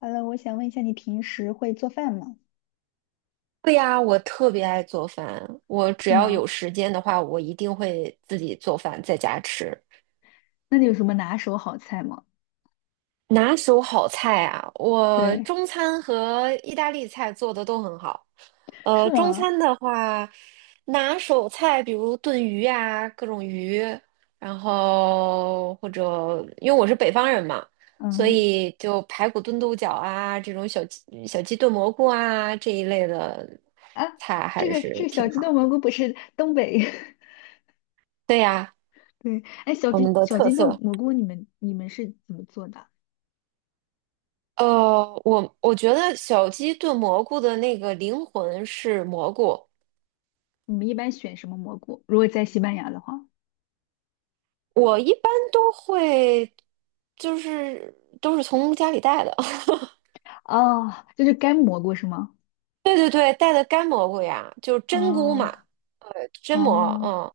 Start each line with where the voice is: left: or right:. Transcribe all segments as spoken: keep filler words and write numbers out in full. left: h e 我想问一下，你平时会做饭吗？
right: 对呀，我特别爱做饭。我只
left: 是
right: 要有
left: 吗？
right: 时间的话，我一定会自己做饭在家吃。
left: 那你有什么拿手好菜吗？
right: 拿手好菜啊，我
left: 对，
right: 中餐和意大利菜做的都很好。呃，
left: 是
right: 中
left: 吗？
right: 餐的话，拿手菜比如炖鱼啊，各种鱼，然后或者因为我是北方人嘛，所
left: 嗯
right: 以就排骨炖豆角啊，这种小鸡小鸡炖蘑菇啊这一类的
left: 啊，
right: 菜
left: 这
right: 还
left: 个这
right: 是
left: 个
right: 挺
left: 小鸡炖
right: 好。
left: 蘑菇不是东北。
right: 对呀。
left: 对，哎，小
right: 我们
left: 鸡
right: 的
left: 小
right: 特
left: 金豆
right: 色。
left: 蘑菇，你们你们是怎么做的？
right: 呃，我我觉得小鸡炖蘑菇的那个灵魂是蘑菇，
left: 你们一般选什么蘑菇？如果在西班牙的话，
right: 我一般都会，就是都是从家里带的，
left: 哦就是干蘑菇是吗？
right: 对对对，带的干蘑菇呀，就是真菇嘛，
left: 哦
right: 呃，真蘑，
left: 哦，
right: 嗯。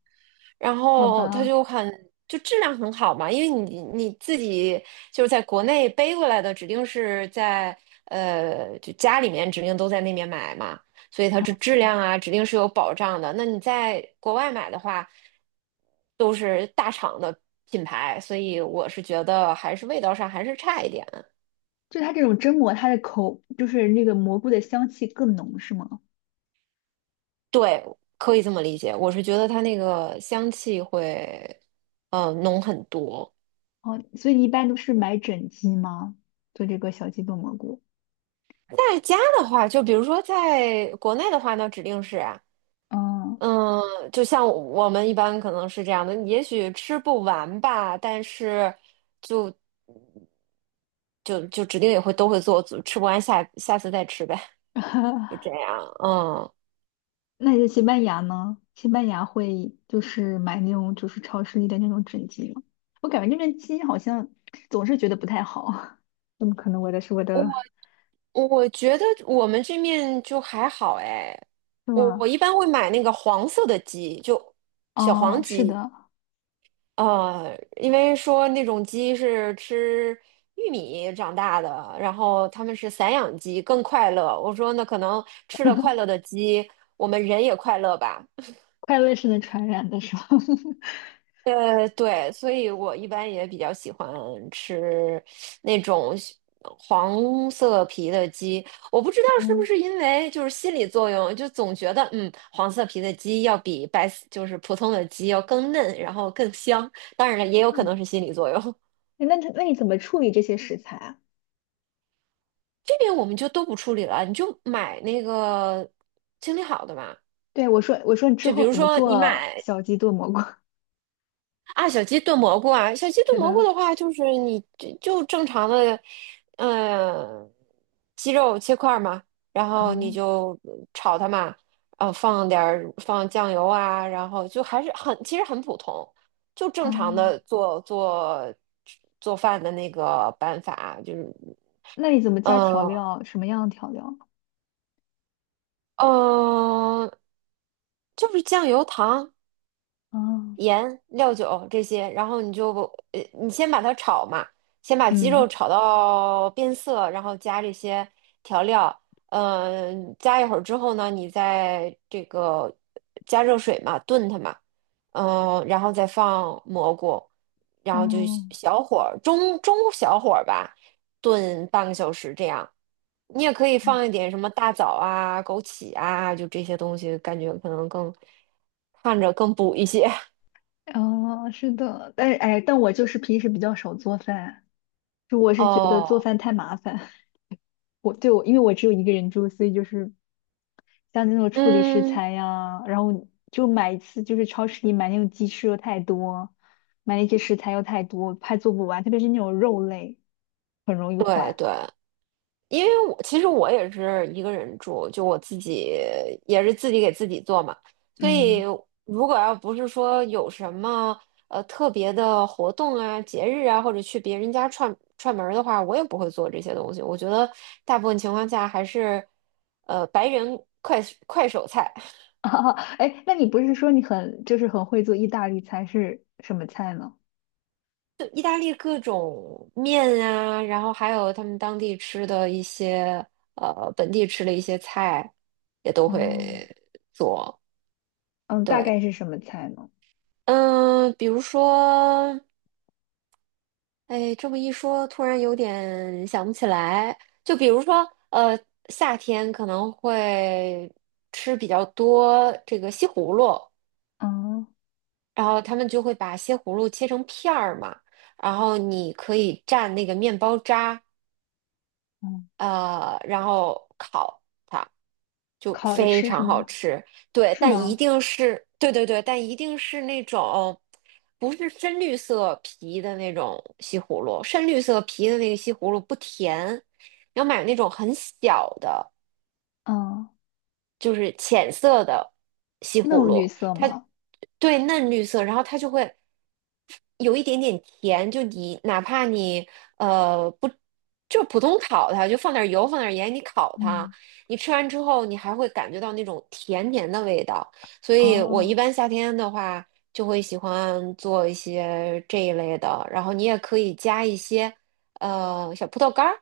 right: 然
left: 好
right: 后它
left: 吧，
right: 就很就质量很好嘛，因为你你自己就是在国内背过来的，指定是在呃就家里面指定都在那边买嘛，所以它这质量啊指定是有保障的。那你在国外买的话，都是大厂的品牌，所以我是觉得还是味道上还是差一点。
left: 就它这种蒸蘑，它的口就是那个蘑菇的香气更浓，是吗？
right: 对，可以这么理解，我是觉得它那个香气会呃浓很多。
left: 哦，所以你一般都是买整鸡吗？做这个小鸡炖蘑菇。
right: 在家的话，就比如说在国内的话，那指定是啊，
left: 嗯，
right: 嗯，就像我们一般可能是这样的，也许吃不完吧，但是就就指定也会都会做，吃不完下下次再吃呗，就这 样。嗯，
left: 那在西班牙呢？西班牙会就是买那种就是超市里的那种整鸡吗？我感觉那边鸡好像总是觉得不太好。怎么可能？我的是我的，
right: 我我觉得我们这面就还好哎，
left: 是
right: 我
left: 吗？
right: 我一般会买那个黄色的鸡，就小
left: 哦，
right: 黄
left: 是
right: 鸡，
left: 的，
right: 呃，因为说那种鸡是吃玉米长大的，然后他们是散养鸡，更快乐。我说那可能吃了快 乐的鸡，我们人也快乐吧。
left: 快乐是能传染的，是吧？
right: 呃，对，所以我一般也比较喜欢吃那种西黄色皮的鸡。我不知道是不
left: 嗯，
right: 是因为就是心理作用，就总觉得嗯，黄色皮的鸡要比白就是普通的鸡要更嫩，然后更香。当然了，也有可能
left: 嗯，
right: 是心理作用。
left: 诶那那你怎么处理这些食材啊？
right: 这边我们就都不处理了，你就买那个清理好的嘛。
left: 对，我说我说你之
right: 就比
left: 后
right: 如
left: 怎么
right: 说你
left: 做
right: 买
left: 小鸡炖蘑菇？
right: 啊小鸡炖蘑菇啊，小鸡
left: 是
right: 炖蘑菇
left: 的，
right: 的话，就是你就就正常的，嗯、鸡肉切块儿嘛，然后你
left: 嗯，
right: 就炒它嘛，啊，放点儿放酱油啊，然后就还是很其实很普通，就正常的
left: 哦。
right: 做做做饭的那个办法，就是。
left: 那你怎么加调
right: 嗯，
left: 料？什么样的调料？
right: 嗯，就是酱油糖。
left: 啊？
right: 盐、料酒这些，然后你就呃，你先把它炒嘛，先把鸡肉
left: 嗯，
right: 炒到变色，然后加这些调料，嗯、加一会儿之后呢，你再这个加热水嘛，炖它嘛，嗯、然后再放蘑菇，然后就
left: 哦，
right: 小火儿中中小火儿吧，炖半个小时这样。你也可以放一点什么大枣啊、枸杞啊，就这些东西，感觉可能更看着更补一些。
left: 哦，是的，但是哎，但我就是平时比较少做饭，就我是觉得做
right: 哦，
left: 饭太麻烦。我对我，因为我只有一个人住，所以就是像那种处理食
right: 嗯，
left: 材呀，然后就买一次，就是超市里买那种鸡翅又太多，买那些食材又太多，怕做不完，特别是那种肉类，很容易
right: 对
left: 坏。
right: 对，因为我其实我也是一个人住，就我自己也是自己给自己做嘛，所以
left: 嗯，
right: 如果要不是说有什么呃特别的活动啊、节日啊，或者去别人家串串门儿的话，我也不会做这些东西。我觉得大部分情况下还是呃白人快快手菜。
left: 哎那你不是说你很就是很会做意大利菜，是什么菜呢？
right: 意大利各种面啊，然后还有他们当地吃的一些，呃，本地吃的一些菜，也都
left: 哦，
right: 会做。
left: 嗯，大
right: 对，
left: 概是什么菜呢？
right: 嗯，比如说，哎，这么一说，突然有点想不起来。就比如说，呃，夏天可能会吃比较多这个西葫芦，
left: 嗯
right: 然后他们就会把西葫芦切成片儿嘛，然后你可以蘸那个面包渣。
left: 嗯，
right: 呃，然后烤它就
left: 烤着
right: 非
left: 吃是
right: 常好
left: 吗？
right: 吃。对，
left: 是
right: 但一
left: 吗？
right: 定是，对对对，但一定是那种不是深绿色皮的那种西葫芦，深绿色皮的那个西葫芦不甜，要买那种很小的。
left: 嗯，
right: 就是浅色的西葫
left: 嫩绿
right: 芦，
left: 色
right: 它
left: 吗？
right: 对嫩绿色，然后它就会有一点点甜，就你哪怕你呃不就普通烤它，就放点油放点盐，你烤它，
left: 嗯，
right: 你吃完之后你还会感觉到那种甜甜的味道，所以我一
left: 哦
right: 般夏天的话就会喜欢做一些这一类的，然后你也可以加一些呃小葡萄干儿。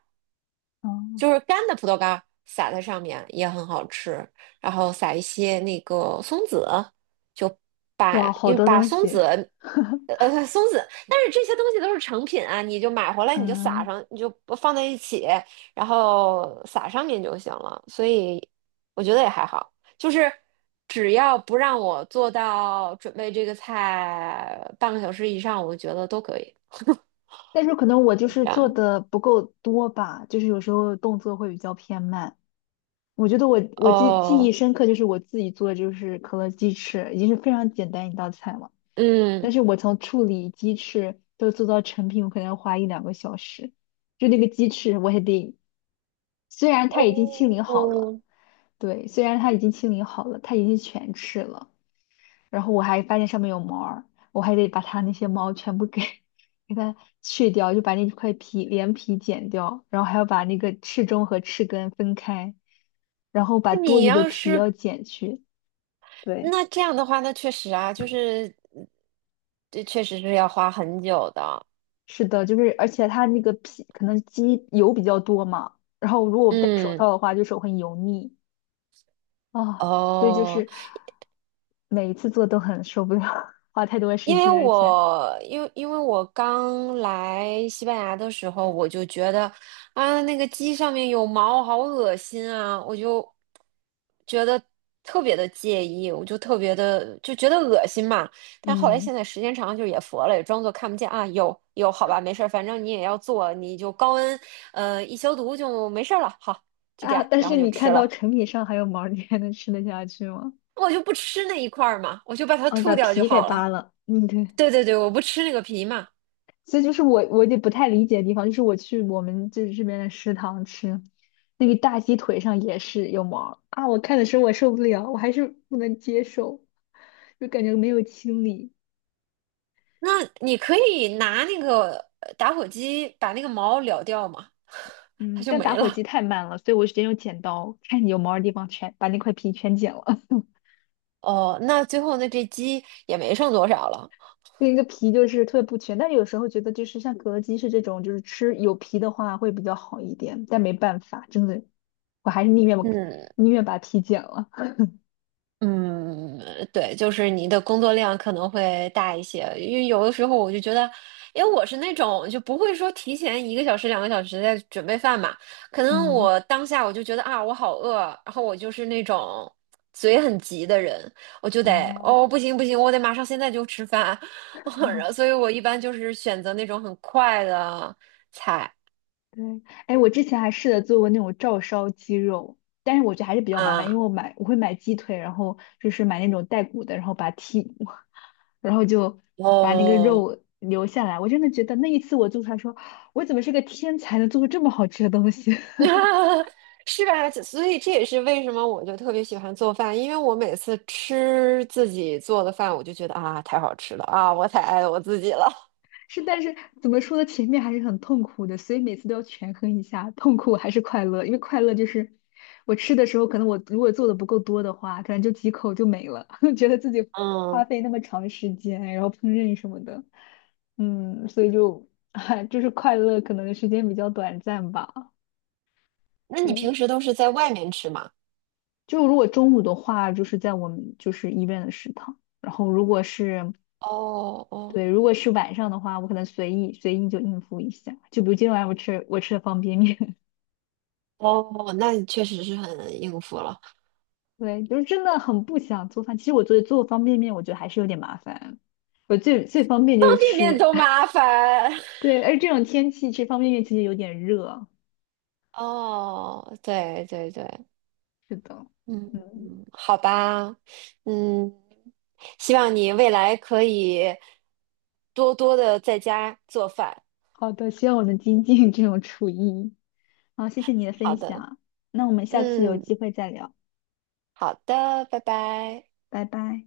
left: 哦，
right: 就是干的葡萄干儿撒在上面也很好吃，然后撒一些那个松子，就
left: 哇，
right: 把
left: 好
right: 因为
left: 多
right: 把
left: 东
right: 松
left: 西。
right: 子，呃，松子，但是这些东西都是成品啊，你就买回来你就撒
left: 嗯，
right: 上，你就不放在一起，然后撒上面就行了，所以我觉得也还好，就是只要不让我做到准备这个菜半个小时以上，我觉得都可以，
left: 但是可能我就
right: 是这
left: 是做
right: 样。
left: 的不够多吧，就是有时候动作会比较偏慢。我觉得我我记记忆
right: 哦，
left: 深刻，就是我自己做的就是可乐鸡翅，已经是非常简单一道菜了。但
right: 嗯。
left: 是我从处理鸡翅都做到成品，我可能要花一两个小时。就那个鸡翅，我还得，虽然它已经清理好了，
right: 哦，
left: 对，虽然它已经清理好了，它已经全翅了，然后我还发现上面有毛儿，我还得把它那些毛全部给 给它去掉，就把那块皮连皮剪掉，然后还要把那个翅中和翅根分开，然后把
right: 那
left: 多
right: 你
left: 余的
right: 要
left: 皮
right: 是
left: 要剪去，对。
right: 那这样的话，那确实啊，就是嗯这确实是要花很久的。
left: 是的，就是而且它那个皮可能鸡油比较多嘛，然后如果我不戴手
right: 嗯，
left: 套的话，就手很油腻啊，所以就
right: 哦。
left: 是每一次做都很受不了，花太多
right: 因
left: 时
right: 为
left: 间，而且
right: 我因为因为我刚来西班牙的时候，我就觉得啊，那个鸡上面有毛，好恶心啊！我就觉得特别的介意，我就特别的就觉得恶心嘛。但后来
left: 嗯
right: 现在时间长了，就也佛了，也装作看不见啊。有有，好吧，没事儿，反正你也要做，你就高温呃一消毒就没事儿了。好，就这
left: 啊，
right: 样，
left: 但
right: 然
left: 是
right: 后就
left: 你
right: 吃
left: 看到
right: 了。
left: 成品上还有毛儿你还能吃得下去吗？
right: 我就不吃那一块儿嘛，我就把它
left: 啊，你把
right: 吐掉就
left: 皮给
right: 好了。
left: 扒了，嗯，对。
right: 对对对，我不吃那个皮嘛。
left: 所以就是我我有点不太理解的地方，就是我去我们这这边的食堂吃，那个大鸡腿上也是有毛儿啊，我看的时候我受不了，我还是不能接受，就感觉没有清理。
right: 那你可以拿那个呃打火机把那个毛燎掉嘛，它
left: 嗯，
right: 就
left: 但
right: 没
left: 打火机
right: 了。
left: 太慢了，所以我直接用剪刀，看你有毛儿的地方全把那块皮全剪了。
right: 哦，那最后那这鸡也没剩多少了。
left: 那个皮就是特别不全，但有时候觉得就是像格鸡是这种，就是吃有皮的话会比较好一点，但没办法，真的，我还是宁愿我
right: 嗯，
left: 宁愿把皮剪了。
right: 嗯，对，就是你的工作量可能会大一些，因为有的时候我就觉得，因为我是那种就不会说提前一个小时、两个小时在准备饭嘛，可能
left: 嗯，
right: 我当下我就觉得啊，我好饿，然后我就是那种嘴很急的人，我就得
left: 哦。
right: 哦，不行不行，我得马上现在就吃饭，然后所以我一般就是选择那种很快的菜
left: 对，哎，我之前还试着做过那种照烧鸡肉，但是我觉得还是比较麻烦，
right: 啊，
left: 因为我买我会买鸡腿，然后就是买那种带骨的，然后把它剔，然后就把那个
right: 哦。
left: 肉留下来。我真的觉得那一次我做出来说，我怎么是个天才，能做出这么好吃的东西？
right: 是吧？所以这也是为什么我就特别喜欢做饭，因为我每次吃自己做的饭，我就觉得啊，太好吃了啊，我太爱我自己了。
left: 是，但是怎么说呢？前面还是很痛苦的，所以每次都要权衡一下，痛苦还是快乐。因为快乐就是我吃的时候，可能我如果做的不够多的话，可能就几口就没了，觉得自己 花
right: 嗯，
left: 费那么长时间，然后烹饪什么的，嗯，所以就 就是快乐可能时间比较短暂吧。
right: 那你
left: 对，
right: 平时都是在外面吃吗？
left: 就如果中午的话，就是在我们就是医院的食堂，然后如果是
right: 哦哦
left: 对，如果是晚上的话，我可能随意随意就应付一下。就比如今天晚上我吃我吃的方便面，
right: 哦，那你确实是很应付了，
left: 对，就是真的很不想做饭。其实我做做方便面，我觉得还是有点麻烦。我最最方便
right: 方
left: 就是
right: 便面
left: 吃，
right: 都 麻烦。
left: 对，而这种天气吃方便面其实有点热。
right: 哦，对对对，
left: 是的，
right: 嗯，
left: 嗯，
right: 好吧，嗯，希望你未来可以多多的在家做饭。
left: 好的，希望我能精进这种厨艺。好，谢谢你的
right: 好
left: 分
right: 的，
left: 享，那我们下次有
right: 嗯，
left: 机会再聊，
right: 好的，拜拜。
left: 拜拜。